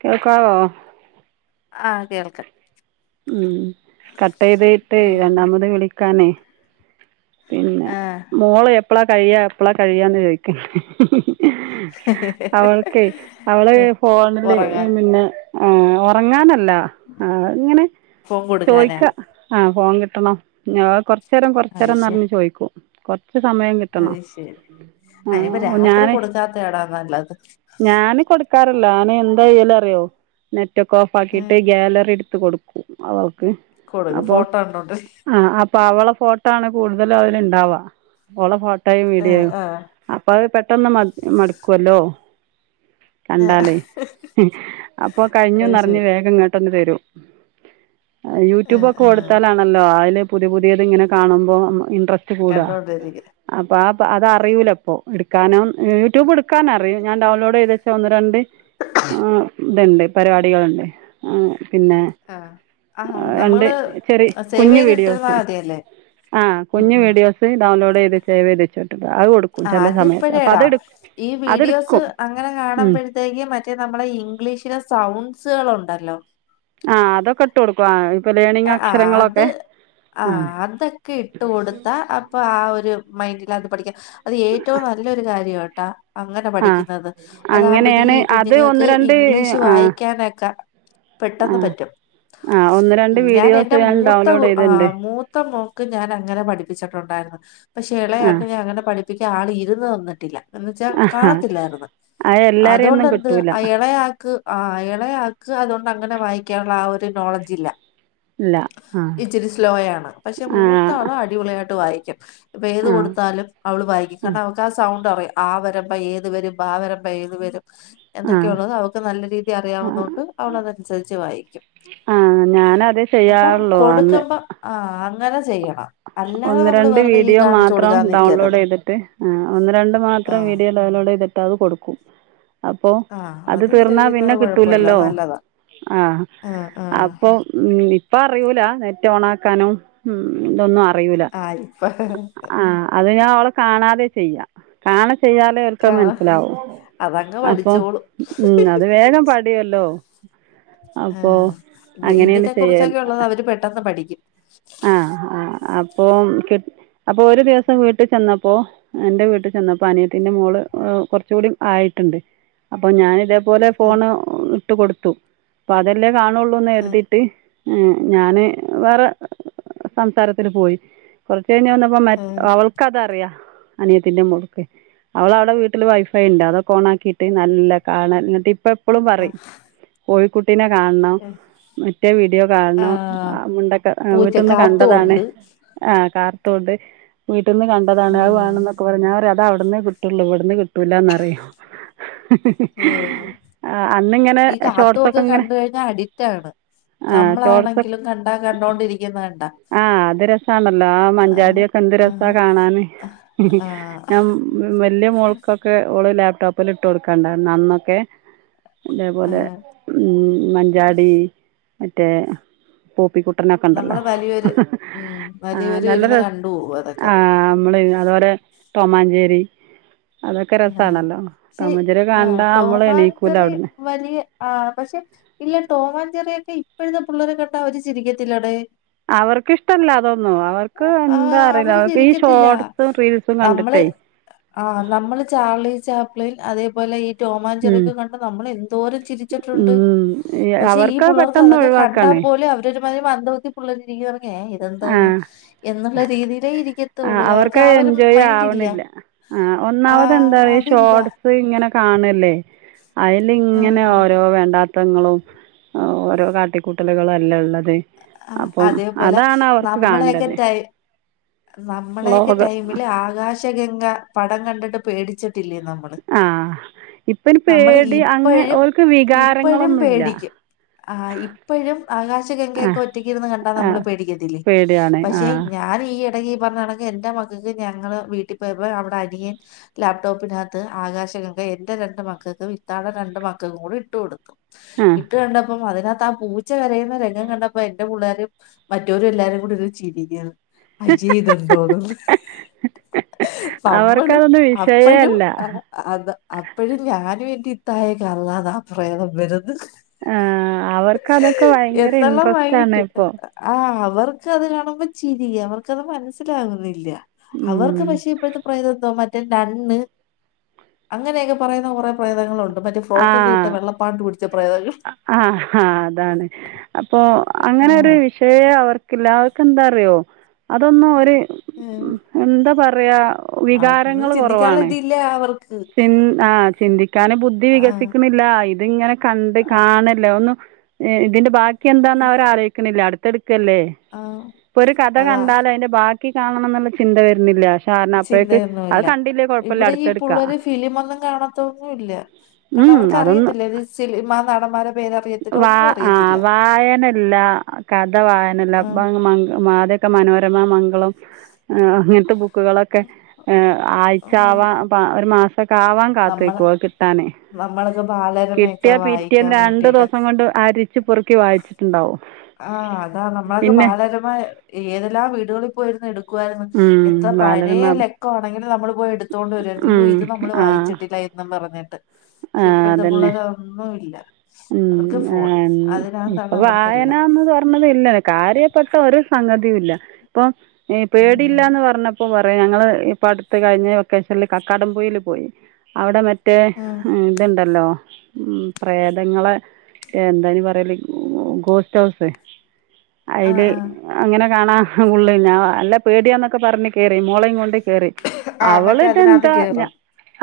കേൾക്കാമോ ആ കേൾക്കാം ഉം കട്ട് ചെയ്തേട്ടേ രണ്ടാമത് വിളി. ക്കാനെ. പിന്നെ ആഹ് മോളെ എപ്പളാ കഴിയാ എപ്പളാ കഴിയാന്ന് ചോദിക്കും അവൾക്ക് അവള് ഫോണിലെ ഉറങ്ങാൻ പിന്നെ ഉറങ്ങാനല്ല ആ ഇങ്ങനെ ഫോൺ കൊടുക്കാനാ ചോദിക്ക ആ ഫോൺ കിട്ടണം ഞ കൊറച്ച നേരം കൊർച് അത് ശരി [unintelligible] ചോദിക്കും കൊ അത് ശരി ആ അതിനിപ്പരാത്രി ഞാൻ കൊടുക്കാത്തയാടാ നല്ലത്. ല്ലാന് എന്താ ചെയ്യല് അറിയോ? നെ റ്റക്ക ഓഫ് ഉം ആ‌ക്കിയട്ട് ഗ്യാലറി എടു ത്ത് കൊടുക്കും അവ ക്ക് കൊടുക്കും അപ്പം ഫോട്ടോ കണ്ടോണ്ട് ആഹ് അ പ്പവള ഫോ ട്ടാണ് കൂടുതലും അതിലിണ്ടാവ ഓളെ ഫോ ട്ടേയും ആഹ് വീഡിയോയും ആഹ് അപ്പ അത് പെട്ടന്ന് മ മടുക്കുവല്ലോ കണ്ടാലേ അപ്പൊ അത് കഴിഞ്ഞൂന്നറിഞ്ഞു ശരി വേഗം ഇങ്ങ പെട്ടെന്ന് തരും ആഹ് യൂട്യൂബൊക്കെ ആഹ് കൊടുത്താലാണല്ലോ അയില് പുതി പുതിയത് ഇങ്ങനെ കാണുമ്പോ ഇട്രാ സ്റ്റ് കൂടാ കണ്ടോണ്ടിരിക്കും ആപ്പാ അതറിയുല്ലപ്പോ എടുക്കാനോ യൂട്യൂബ് എടുക്കാൻ അറിയൂ ഞാൻ ഡൗൺലോഡ് ചെതേച് ഒന്ന് രണ്ട് ആ ഇത്‌ണ്ട് പരിപാടികൾണ്ട് ആ പിന്നെ ആഹ് ആഹ് ആ രണ്ട് നമ്മള് ചെറി സേവ് കുഞ്ഞു ചെയ്തിട്ടിരുന്നാ വീഡിയോസ് മതിയല്ലേ ആ ഉം കുഞ്ഞു ഉം വീഡിയോസ് ഡൗൺലോഡ് ത് സേവ്ത്തേക്ക് വീടിച്ചാമതി അതിപ്പഴേടാ ഈ വീഡിയോസ് അതെടുക്കും അങ്ങനെ ഉം കാണുമ്പോഴത്തേക്കും മറ്റേ നമ്മെളെ ഇംഗ്ലീഷിലെസൗണ്ട്സ്കൾ ഉണ്ടല്ലോ ആ അതൊക്കെ ഇട്ട് കൊടുക്കുവ അ ആ അത് ആ അതൊക്കെ ഇട്ടു കൊടുത്താ അപ്പൊ ആ ഒരു മൈ ലാത് പഠിക്ക അത് ഏറ്റവും നല്ലൊരു കാര്യാന്ന് ട്ട അങ്ങനെ ആ പഠിക്കുന്നത് അങ്ങനെയാണ് അതാകുമ്പോഴത്തേക്കും ഈ അത് ഒന്ന് കുഞ്ഞുങ്ങൾക്ക് രണ്ട് ഇംഗ്ലീഷ് ആ വായിക്കാനൊക്കെ ആ പെട്ടെന്ന് പറ്റും ആ ഒന്ന് രണ്ട് ഞാൻ എന്റെ വീഡിയോസ് മൂത്ത ഡൗൺലോഡ് ആ ചെയ്തിട്ടുണ്ട് മൂത്ത മോക്ക് ഞാൻ അങ്ങനെ പഠിപ്പിച്ചിട്ടുണ്ട് ഉണ്ടാരുന്നു പക്ഷ ആ എളയാക് ഞാ അങ്ങനെ പഠി എനിക്ക് ആൾ ഇരുന്ന് തന്നിട്ടില്ല എന്ന്ച്ചാ ആ കാണത്തില്ലാരുന്നു അത് എല്ലാവരെയും ഒന്നും അതുകൊണ്ടന്ത് കിട്ടില്ല അ ഇളയാക്ക് ആ ഇളയാ ക്ക് അതുകൊണ്ട് അങ്ങനെ വായിക്കാനുള്ള ആ ഒരു നോളജ് ഇല്ല ഇല്ല ആ ഇച്ചിരി സ്ലോയാണ് പക്ഷെ ആ മൂത്ത ആള് അടിപൊളിയായിട്ട് വായി ക്യും ഇപ്പ ഏത് ആ കൊടുത്താലും അവള് വായിക്കും കാരണം അവക്ക് ആ സൗണ്ട് അറിയാം ആവരമ്പ ഏത് വരും ബാവരമ്പ ഏതു വരും ആ ആ എന്നൊക്കെയള്ളത് അവൾക്ക് നല്ല രീതി അറിയാവുന്നൊണ്ട് അവള തനുസരിച്ച് വായിക്കും ഞാനതെ അപ്പം ചെയ്യാറുള്ളു അന്ന് കൊടുക്കുമ്പോ ആ അങ്ങനെ ചെയ്യും ഒന്ന് രണ്ട് വീഡിയോ മാത്രം കൊടുക്കാൻ ഡൗൺലോഡ് നിക്കരുത് ചെയ്തിട്ട് ആഹ് ഒന്ന് രണ്ട് മാത്രം ആഹ് വീഡിയോ ഡൗൺലോഡ് ചെയ്തി ട്ടത് കൊടുക്കും. അപ്പോ ആഹ് അത് തീർന്നാ പിന്നെ ചെയ്യുന്നത് കൊഴപ്പല്ല കിട്ടൂലല്ലോ അത് നല്ലതാ ആഹ് അപ്പൊ ഉം ഇപ്പ അറിയൂലാ നെറ്റ് ഓണാക്കാനും ഉം ഇതൊന്നും അ റിയൂലാ ആഹ് ഇപ്പ ആഹ് അത് ഞാൻ ഓളെ കാണാതെ ചെയ്യാ കാണി ചെയ്യാലേ ഓൽക്ക് മൻസ്സിലാവും അതങ്ങ് അപ്പൊ പഠിച്ചോളും ഉം അത് വേഗം പഠി ടിയെല്ലോ ആഹ് ഇ ഇതിനെ കുറിച്ചൊക്കെ ചെയ്യൽ ഉള്ളത് അവര് പെട്ടെന്ന് പഠിക്കും അപ്പം കെട് അപ്പൊ ഒരു ദിവസം വീട്ട് ചെന്നപ്പൊ പ്പോ എന്റെ വീട്ട് ചെന്നപ്പ അനിയത്തിന്റെ മോള് ഏഹ് കൊർച്ചുംകൂടി ആയിട്ടുണ്ട് അപ്പ ഞാനിതേ തുപോലെ ഉം ഫോണ് ഇട്ട് കൊടു ത്തു അപ്പൊ അതെല്ലേ ആഹ് കാണുള്ളൂന്നെര്തിയിട്ട് ഏ ഞാന് വേറെ സംസാരത്തിനു പോയി കൊറ ച്ചയ്ഞ്ഞ് വന്നപ്പോ മ ആഹ് അവൾക്കതറിയാ അനിയത്തിന്റെ മോൾക്ക് അവളവിടെ വീട്ടില് വൈഫൈ ഉണ്ട് അതൊക്കെ ഓൺ ആക്കിയിട്ട് നല്ല കാണൽന്നിട്ട് ഇപ്പ ഇപ്പളും പറിം ആഹ് കോഴികു കുട്ടിനെ കാൺണം ആഹ് മറ്റേ വീഡിയോ കാണണം ആഹ് മുണ്ടക്കെ ഏ പൂച്ച വീട്ടന്ന് കാത്തു ള്ളതാണ് ഉണ്ട് ആ കാർട്ടൂൺ ഇണ്ട് വി പെട്ടന്ന് കണ്ടതാണ് അത് വേണ ഉം ന്നൊക്കെ പറയും ഞാ- ഇത്‌ അവിടുന്ന് കിട്ടുള്ളൂ ഇവിടുന്ന് കി ഏ ആ അന്നിങ്ങനെ ഈ ഷോർട്സൊക്കെ കാത്തുയൊക്കെ ഇങ്ങനെ കണ്ട് കഴിഞ്ഞാ അടിറ്റാണ് ആ നമ്മളാണെങ്കിലും കണ്ടാ കണ്ടോണ്ടിരിക്കുന്നത് കണ്ടാ ആഹ് അത് രസമാണല്ലോ ആ ആഹ് മഞ്ചാടിയൊക്കെ എന്ത് രസ ആഹ് കാണാൻ ആഹ് വലിയ മോൾക്കൊക്കെ ഇപ്പോ ലാപ്ടോപ്പിൽ ഇട്ട് കൊടുക്കാണ്ട നന്നൊക്കെ ഇതേപോലെ ആഹ് ഉ മഞ്ചാടി മറ്റേ പോപ്പിക്കു നൊക്കെ ഉണ്ടല്ലോ [unintelligible] ആ വലിയവര് നല്ല ഇരുന്ന് രസം കണ്ടു പോകും അതൊക്കെ ആ നമ്മൾ അതുപോലെ ടോമാഞ്ചേരി അതൊക്കെ ആ രസമാണല്ലോ ശ ടോമാഞ്ചേരി ആ കണ്ടാൽ നമ്മൾ എണീക്കില്ല ടോമാൻചെറി അവിടുന്ന് വലിയ ആ പക്ഷെ ഇല്ല ടോമാൻചെറിയ ഇപ്പഴത്തെ പിള്ളേരെ കേട്ടാ അവര് ചിരിക്കത്തില്ലാടേ അവർക്ക്ഷ്ടല്ല അതൊന്നും അവർക്ക് എന്താ ആഹ് അറീല്ല അവര് അവർക്ക് ഈ ചിരിക്കത്തില്ല ഷോർട്സും റീൽസും കണ്ടിട്ടേ ചാർളി ചാപ്പിളൻ അതേപോലെ ഉം രോമാഞ്ചറക്കെ കണ്ട നമ്മൾ എന്തോര ചിരിച്ചിട്ടുണ്ട് ഉം പക്ഷെ ഈ അവർക്ക് പുളർക്ക് പെട്ടെന്ന് അതൊക്കെ കണ്ടാൽ ഒഴിവാക്കുകയാണ് പോലെ അവര മന്ദബുദ്ധി പിള്ളേര് [unintelligible] എ ആ ഇതെന്തോന്ന് എന്നുള്ള രീതിയിലേ ആ ഇരിക്കത്തുള്ളൂ അവർക്ക് ആ ഒരു എൻജോയ് മൈന്റെ ഇല്ല ആവണില്ല ആ ഒന്നാമത് എന്താ അതില്ല ഷോർട്സ് ഇങ്ങനെ കാണൽ ലെ അതിൽ ആ, ഇങ്ങനെ ഓരോ വേണ്ടാ മത്തങ്ങളും ഓരോ കാട്ടിക്കൂട്ടലുകളും എലെ ഉള്ളത് ആ അപ്പം അതെ പോലെ അതാണ് അവർക്ക് നമ്മളെകെ കാണേണ്ടത് ടൈ നമ്മളെകെ വ്ളോഗ് ടൈമില് ആകാശ ഗംഗ കണ്ടിട്ട് പേടിച്ച് റ്റ് ലെ നമ്മള് ആ ഇപ്പം ഇനി നമ്മൾ പേടി അങ്ങനെ ഇപ്പോഴും അവർക്ക് ഇപ്പോഴും വികാരങ്ങളൊന്നുമില്ല പേടിക്കും ആ ഇപ്പോഴും ആകാശഗംഗ ആ ഒറ്റയ്ക്കിര്ന്ന് കണ്ടാ ആ നമ്മള് പേടിക്കത്തില്ലേ പേടിയാണ് ആ പക്ഷെ ഞാൻ ഈ ഇപ്പോ ഈ പറഞ്ഞാണെങ്കിൽ എന്റെ മക്കൾക്ക് ഞങ്ങൾ വീട്ടിൽ പോയപ്പോ അവിടെ അനിയൻ ലാപ്ടോപ്പിനകത്ത് ആകാശഗംഗ എന്റെ രണ്ട് മക്കൾക്ക് ഇത്താടെ രണ്ട് മക്കൾക്കും കൂടി ഇട്ട് കൊടുത്തു ആ ഇട്ട് കണ്ട അപ്പം അതിനകത്ത് ആ പൂച്ച കരയുന്ന രംഗം കണ്ട പ്പൊ എന്റെ പിള്ളോരും മറ്റൊരും എല്ലാരും കൂടി ഇരുന്ന് ചിരിക്കണ് അജീ ഇത് എന്തോന്നെന്നു നമ്മള് അവർക്കതൊന്നും വിഷയമേ അപ്പഴും അല്ല അത് അപ്പഴും ഞാനും ഇത്തായേക്ക് അല്ലാതെ ആ പ്രേതം വരുന്ന് ആ അവർക്ക് അതൊക്കെ ഭയങ്കര എന്നുള്ള ഇൻട്രസ് ആഹ് അവർക്ക് അത് കാണുമ്പോ മ്പോ ചിരി അവർക്കത് മനസ്സിലാകുന്നില്ല അവർക്ക് പക്ഷേ ഇപ്പോഴത്തെ പ്രേതം എന്തോ മറ്റ് കണ്ണ് അങ്ങനെയൊക്കെ പറയുന്ന കുറെേ പ്രേതങ്ങളുണ്ട് മറ്റേ ഫ്രോക്കൊക്കെ ഇട്ട ആഹ് വെള്ളപ്പാണ്ട് പിടിച്ച പ്രേതങ്ങൾ ആഹ് ആ അതാണ് അപ്പൊ അങ്ങനെ ഒരു ആഹ് വിഷയേ അവർക്കില്ല എന്താ അറിയോ അതൊന്നും ഓര് ഉം. എന്താ പറ പറയവാ അതൊന്നും ചിന്തിക്കാനിതില്ല അവർക്ക് ചി ആഹ് ചിന്തിക്കാന് ബുദ്ധി ആഹ് വികസിക്കുന്നില്ല ഇത് ഇങ്ങനെ കണ്ട് കാണല്ലോ ഒന്നും ഇതിന്റെ ബാക്കി- എന്താന്ന് അവര് ആലോചിക്കുന്നില്ല അടു- ല്ലേ ആഹ് ഇപ്പൊ ഒരു കഥ അതാ കണ്ടാല് അതിന്റെ ബാക്കി ക്കി കാണണം എന്നുള്ള ചിന്ത വരുന്നില്ല കാരണം അപ്പോഴേക്ക് അത് കണ്ടില്ലേ കുഴപ്പമില്ല അടുത്ത എടുക്ക് ള്ളരു ഫിലിമ് ഒന്നും കാണത്തൊന്നും ഇല്ല കാരണം അവർക്ക് അതൊന്നും അറിയത്തില്ല സിനിമ നടാന്മാരെടെ പേര് അറിയത്തില്ല വാ ഒന്നും ആ അറിയത്തില്ല വായന ഇല്ല ആഹ് ഒക്കെ മനോരമ മംഗളം അങ്ങനത്തെ ബുക്കുകളൊക്കെ ആഴ്ച്ച യാവാൻ ഒരു മാസം നമ്മളെ നമ്മളക്കെ ബാലരമയൊക്കെ കിട്ടിയ വായിക്കാൻ പിറ്റേന്ന് രണ്ട് വേണ്ടിട്ട് ദിവസം കൊണ്ട് അരിച്ച് പെറുക്കി വായിച്ചിട്ടുണ്ടാവും ആഹ് അതാ നമ്മളൊക്കെ പിന്നെ ബാലരമ ഏതെല്ലാം വീടുകളിപ്പോയിരുന്നു എടുക്കു വാരുന്നു ഉം എത്ര പഴയ ബാലരമ ലക്കം ആണെങ്കിലും നമ്മളെ പോയി എടുത്തോണ്ട് വരുവാരുന്നു ഇയ്യോ ഉം ഇത് നമ്മൾ ആ വായി- [unintelligible] എന്നും പറഞ്ഞ് ക്ഷെ ഇപ്പോഴത്ത പുള്ളര ഒന്നും ഇല്ല. ഉം ആഹ് ഇപ്പൊ അതിനകത്താണ് അവർക്കെല്ലാം വായനന്ന് പറഞ്ഞതില്ല കാര്യപെട്ട ഒരു സംഗതിയുല്ല ഇപ്പൊ ഉം പേടില്ലാന്ന് പറന്നപ്പോ പ ഞങ്ങള് ഇപ്പ അടുത്ത് കഴിഞ്ഞ വൊക്കേഷനില് കക്കാടംപുയിൽ പോയി അവടെ മെ - റ്റേ ആഹ് ഇത്ണ്ടല്ലോ. ഉം പ്രേ തങ്ങളെ എന്തായിന് പറയല് ഗോസ്റ്റ് ഹൗസ്. ആഹ് അയില് ആഹ് അങ്ങനെ കാണാ ഉള്ളൂ ഞാ ല്ല പേടിയാന്നൊക്കെ പറഞ് കേറി മോളേം കൊണ്ട് കേറി ആഹ് അവള് മറ്റേ അതിനകത്ത് ഇതെന്താ ഞ കേറും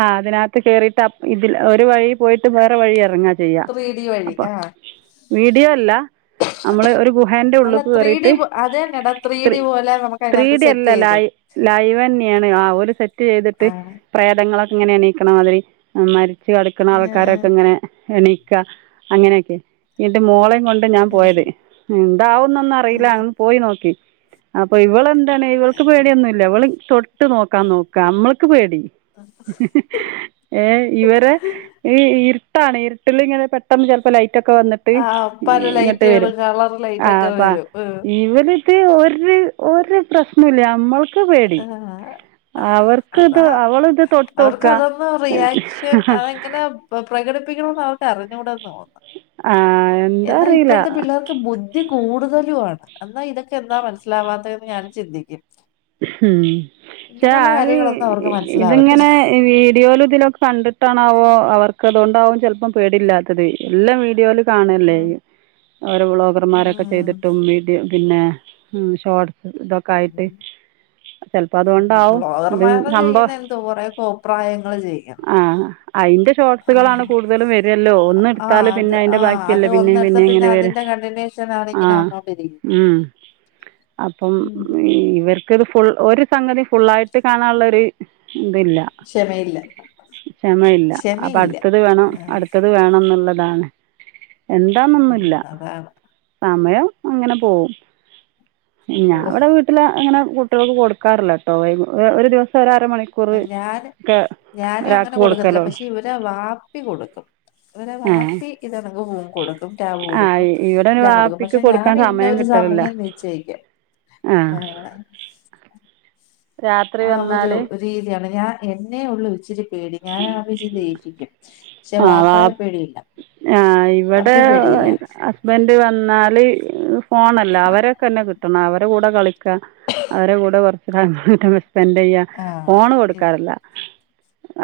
ആഹ് അതിനത്ത് കേറിട്ട് അപ് ഇതിൽ ഒരു വഴി പോയിട്ട് വേറെ വഴി എറങ്ങാ പ്രീതി വഴി ആഹ്. വീഡിയോ അല്ല. നമ്മള് ഒരു ഗുഹേന്റെ അല്ല ഉള്ളിക്ക് ത്രീ ഡി കേറിട്ട് അത് തന്നെടാ ത്രീ ഡി പോലെ നമുക്ക് അതിനകത്ത് ത്രീഡി സെറ്റ് അല്ല ചെയ്ത് ലൈ ലൈവന്നെയാണ് ആ ഒല് സെറ്റ് ചെയ്തിട്ട് ആണ് പ്രേതങ്ങള ഇങ്ങനെയാണീക്കണ മാതിരി അമ്മാ ച്ച് കടക്കുന്ന ആൾക്കാരൊക്കെ ഇങ്ങനെ എണിക്ക അങ്ങനെയൊക്കെ ഇന്റെ മോളെ കൊണ്ട് ഞാൻ പോയത് എന്താവുന്നൊന്നും അറിയില്ല അന്ന് പോയി നോക്കി. അപ്പൊ ഇവളെന്താണ് ഇവൾക്ക് പേടിയൊന്നുംല്ല. ഇവള് തൊട്ട് നോക്കാം നോക്കാ നമ്മൾക്ക് പേടി. ഏ ഇവരെ ഈ ഇ ഇട്ടാണ് ഇരിട്ടിലിങ്ങനെ പെട്ടെന്ന് ചെലപ്പോ ലൈ റ്റൊക്കെ വന്നിട്ട് ആഹ് പല ഇങ്ങോട്ട് ലൈറ്റുകളും വരും കളർ ലൈറ്റ് ആ ഒക്കെ അപ്പ വരും ഇവര് ഒര് ഒര് പ്രശ്ന ഇല്ല ഞമ്മൾ ക്ക് പേടി ആഹ് അവർക്ക് ഇത് അതാ അവള്ത് തൊട്ടോക്ക അവർക്ക് അതൊന്നും പ്രകടിപ്പിക്കണോന്ന് അവർക്ക് അറിഞ്ഞുടന്ന് തോന്നണ്. ആഹ്. എന്നാ ഇപ്പോഴത്തെ പിള്ളേർക്ക് ബുദ്ധി കൂടുതലു ആണ്. എന്നാ ഇതൊക്കെ എന്താ മനസ്സിലാവാതെന്ന് ഞാന് ചിന്തിക്കും. ഉം പക്ഷെ ഇങ്ങനെയുള്ള അത് കാര്യങ്ങളൊന്നും അവർക്ക് മനസ്സിലാവത്തില്ല ഇതിങ്ങനെ വീഡിയോൽ ഇതിലൊക്കെ കണ്ട് ണോ അവർക്കതണ്ടാവും ചെലപ്പം പേടില്ലാത്തത് എല്ലാ വീഡിയോയിലും കാണല്ലേ ഉം ഓരോ വ്ളോഗർമാരൊക്കെ ഉം ചെയ്തിട്ടും മീഡിയ പിന്നെ ഷോട്ട് ഇതൊക്കെ ആയിട്ട് ചിലപ്പോൾ അതുകൊണ്ടാവും ഇത് വ്ലോഗർമാരു ചെയ്യുന്ന സംഭവം എന്ത്‌ കുറെേ കോപ്രായങ്ങള് ചെയ്യുന്നു ഷോട്സ്കൾ ആണ് ആഹ് കൂടുതലും വരുവല്ലോ ഒന്ന് ആഹ് എടുത്താൽ അത് പിന്നെ അയിന്റെ ആഹ് അത് ബാക്കിയല്ലേ പിന്നെയും ഒന്നെടുത്ത പിന്നെയും പിന്നെ ഇങ്ങനെ വരുക അതിന്റെ കണ്ടിന്യൂഷൻ ആണ് ഇങ്ങനെ ആഹ് വന്നോണ്ടിരിക്കുന്നത് ഉം അപ്പോം ഉം - ഒരു ഫുൾ ഒരു സംഗതി ഫുള്ളായിട്ട് കാണാനുള്ള ഒരു ഇതില്ല ക്ഷമയില്ല ക്ഷമയില്ല അപ്പൊ ക്ഷമയില്ല അടുത്തത് വേണം ആഹ് അടുത്തത് വേണന്നുള്ളത് ആണ് എന്താന്നൊന്നും ഉം ഇല്ല അതാണ് സമയം അങ്ങനെ പോവും അപ്പൊ ഞാൻ ഇവിടെ വീട്ടിൽ അങ്ങനെ കുട്ടികൾക്ക് കൊടുക്കാറില്ലാട്ടോ ഒരു ദിവസ രാ ഞാൻ ഞാനും അങ്ങനെ ഒരാൾക്ക് കൊടുക്കത്തില്ല കൊടുക്കലുള്ളൂ പക്ഷെ ഇവരെ വാപ്പി കൊടുക്കും ഇവരെ ആ വാപ്പി ഇതെക്കണക്ക് ഫോൺ കൊടുക്കും ടാബ് ആ കൊടുക്കും ഇവിടെ പിന്നെ എല്ലാം കൊടുക്കും വാപ്പിക്ക് പക്ഷെ ഞാൻ കൊടുക്കാൻ സമയം ഇന്നൊരു കിട്ടലില്ല സമയം നിച്ഛയിക്കും ആ ഏഹ് രാത്രി ആ ഒരു വന്നാൽ രീതിയാണ് ഞാൻ എന്നെ ഉള്ളൂ ഇച്ചിരി പേടി ഞാൻ ആവുമ്പോ ഇച്ചിരി ദേഷിക്കും പക്ഷെ വാപ്പായെ ആഹ് പേടിയില്ല ആഹ് ഇവിടെ പപ്പി പേടിയില്ല ഹസ്ബൻഡ് വന്ന നാല് പോണല്ല അവരക്കന്നെ ക് അവരെ കൂടെ കളി ക്ക അവരെ കൂടെ വർ [unintelligible] സ്പെൻഡയ്യാ ആ ഫോണ് ഇ- കൊടുക്കാറില്ല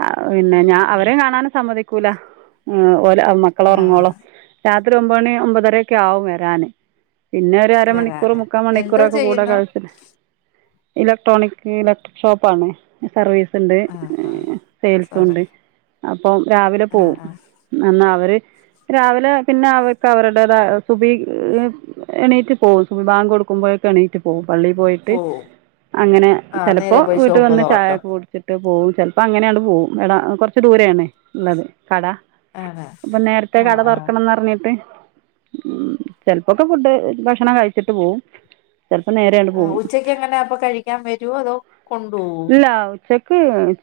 അഹ് പിന്നെ ഉം ഞാൻ ഉം അവരെ കാണാനും സമ്മതി - കുല ഉം ഒ [unintelligible] മക്കൾ ആ ഉറങ്ങോളോ രാ ഒരു ഒമ്പണി ഒമ്പതരൊക്കെ ആവും വരാന് പിന്നെ ഒരരമണിക്കൂർ വരാന് മുക്കാ മണിക്കൂർ എന്തോ ഒക്കെ കൂട ചെയ്യുന്നു കളിച് ഇലക്ട്രോണിക് ഇലക്ട്രിക് ഷോപ്പാണ് സർവീസ് ണ്ട് ആ ആ സോറി സേൽസുണ്ട് അപ്പോം രാവിലെ ആ പോവും ആ നന്നാ അവര് രാവിലെ പിന്നെ അവർക്ക് അവര്ടേതായ സുബി [unintelligible] എണീറ്റ് പോവും സുബി ബാങ്ക് കൊടുക്കുമ്പോയെക്കും എണീറ്റ് പോവും പള്ളിൽ പോയിട്ട് പോവും അങ്ങനെ ആ ചെലപ്പോ നേരെ പോയി വീട്ടി ഷോപ്പ് വന്ന് തുറക്കും ചായക്കെ കുടിച്ചി ട്ട് പോം ചെൽപ്പം അങ്ങനെയാണ്ട് പോവും എള കൊർച്ച് ദൂരേണേ ള്ളത് കട ആണ് അപ്പം നേരത്തെ ആ കട ആ തൊർക്കണംന്നർഞ്ഞിട്ട് മ്മ് ചെൽപ്പൊക്കെ ഫുഡ് ഭക്ഷണം കയിച്ചിട്ട് പോവും ചിലപ്പോൾ നേരെ അങ്ങട് പോവും ഉച്ചക്ക് എങ്ങനെ അപ്പൊ കഴിക്കാൻ വരുവോ അതോ കൊണ്ടോ ഇല്ലാ ഉച്ചക്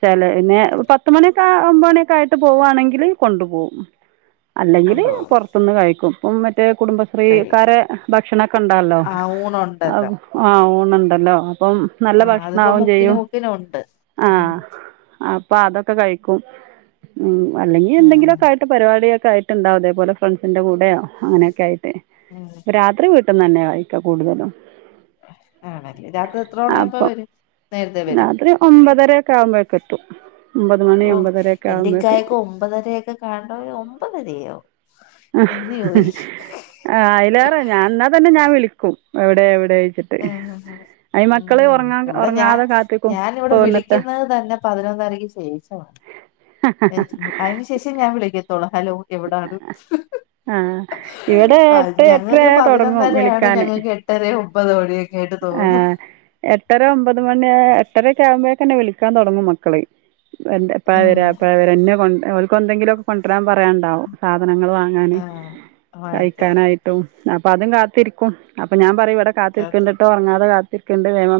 ചെലേ ന്ന് പത്ത്മണിയൊ ഒമ്പണിയൊക്കായിട്ട് പോവാണെങ്കില് കൊണ്ട് പോവും അല്ലെങ്കിൽ കൊണ്ടുപോകും പൊറത്ത്ന്ന് കഴിക്കും [unintelligible] മറ്റേ കഴിക്കാൻ കുടുംബശ്രീക്കാരെ ഭക്ഷണൊക്കെ ഉണ്ടല്ലോ ആ ആ ഊണുണ്ടല്ലോ ഓ ഊണൊണ്ടല്ലോ അപ്പം നല്ല ആ അതിപ്പോ ഭക്ഷണാവും ചെയ്യും മുക്കിന് ഒണ്ട് അപ്പൊ അതൊക്കെ കഴിക്കും മ്മ് അല്ലെങ്കി ആ എന്തെങ്കിലൊക്കായിട്ട് പരിവാടികൾ ഒക്കായിട്ട്ണ്ടാവും ഇതേപോലെ ഫ്രണ്ട്സിന്റെ കൂടെയോ അങ്ങയൊനൊക്കെ ആയിട്ട് ഉം രാത്രി വിട്ട് വീട്ട്ന്നെന്നെ കഴിക്ക കൂടുതലും ആണല്ലേ രാത്രി എത്ര മണിയാവുമ്പ അപ്പം വരും നേരതെ രാത്രി ഒമ്പതരയൊക് കാവുമ്പോഴേക്കെത്തും ഓ എന്റെക്കായൊക്കെ ഒമ്പതരയൊക്കെ കണ്ടാ ഒമ്പതരയോ എന്ന് ചോദിക്കും ആ അയിലേറെ ഞാൻ എന്നാ തന്നെ ഞാൻ വിളിക്ക് ക്കും എവിടെ എവിടെ ചോയ് മ്മ് ഇവിടെ ഞാൻ ഉറങ്ങാതെ കാത്തിരിക്കും ഞൻ ഇവിടെ ഇപ്പോൾ വന്നിട്ട് വിളിക്കുന്നത് തന്നെ പതിനൊന്നരക്ക് ശേഷമാ അയിന് ശേഷേ ഞാൻ വിളിക്കത്തൊള്ളു ഹലോ എവിടാണ് ആ ഇവിടെ ആ എട്ട് എട്ടര ഞങ്ങക്ക് തുടങ്ങും പതിനൊന്നരയാണ് വിളിക്കാൻ ഞങ്ങൾക്ക് എട്ടരയും [unintelligible] ആ എട്ടര ഒമ്പത് മണി എട്ടരൊക്കാവുമ്പോഴേക്കെന്നെ വിളിക്കാൻ തൊടങ്ങും മക്കള് എന്ത എപ്പഴാ ഉം വെരാ എപ്പഴാ വെരാ ഇന്നെ കൊണ്ട് ഓൽ കെന്തെങ്കിലൊക്കെ കൊണ്ടൊരാൻ പറയാണ്ടാവും സാധ് സാധനങ്ങൾ വാങ്ങാൻ ആ വാങ്ങിക്കാൻ കഴിക്കാനായിട്ടും അപ്പൊ അതും കാത്തിരിക്കും അപ്പൊ ഞാൻ പറയും ഇവിടെ കാ എന്നിട്ട് ഉറങ്ങാതെ കാ രിക്കേണ്ടെ വേണം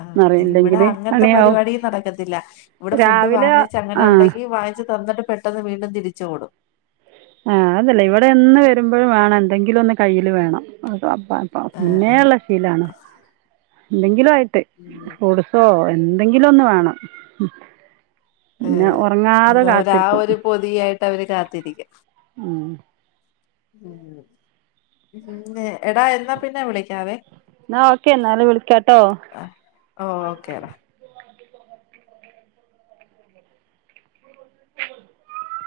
ആ ഇവിടെ അങ്ങനത്തെ പണിയാവും പരിപാടീം നടക്കത്തില്ല ഇവിടെ ഫുഡ് രാവിലെ വാങ്ങിച്ച് അങ്ങനെ ആ ഉണ്ടെങ്കി വാങ്ങിച്ച തന്നിട്ട് പെട്ടെന്ന് വീണ്ടും തിരിച്ച് ഓടും ആ അതല്ലേ ഇവിടെ എന്ന് വരുമ്പോഴും വേണം എന്തെങ്കിലും ഒന്ന് കയ്യിൽ വേണം പാ [unintelligible] ആഹ് ആഹ് മുന്നേള്ള ശീലാണ് എന്തെങ്കിലും ആയി ഉം ട്ട്ഫ്രൂട്സൊ എന്തെങ്കിലും ഒന്ന് വേണം ഏ പിന്നെ ഉറങ്ങാതെ അത് അവര് ആ കാത്തിരിക്കും ഒരു പൊതി ആയിട്ട് അവര് കാത്തിരിക്കും ആ ഉം എടാ എന്നാ പിന്നെ വിളിക്കാവെ ന്നാ ഓക്കെ എന്നാല് വിളിക്കാട്ടോ ഓ ഓക്കേടാ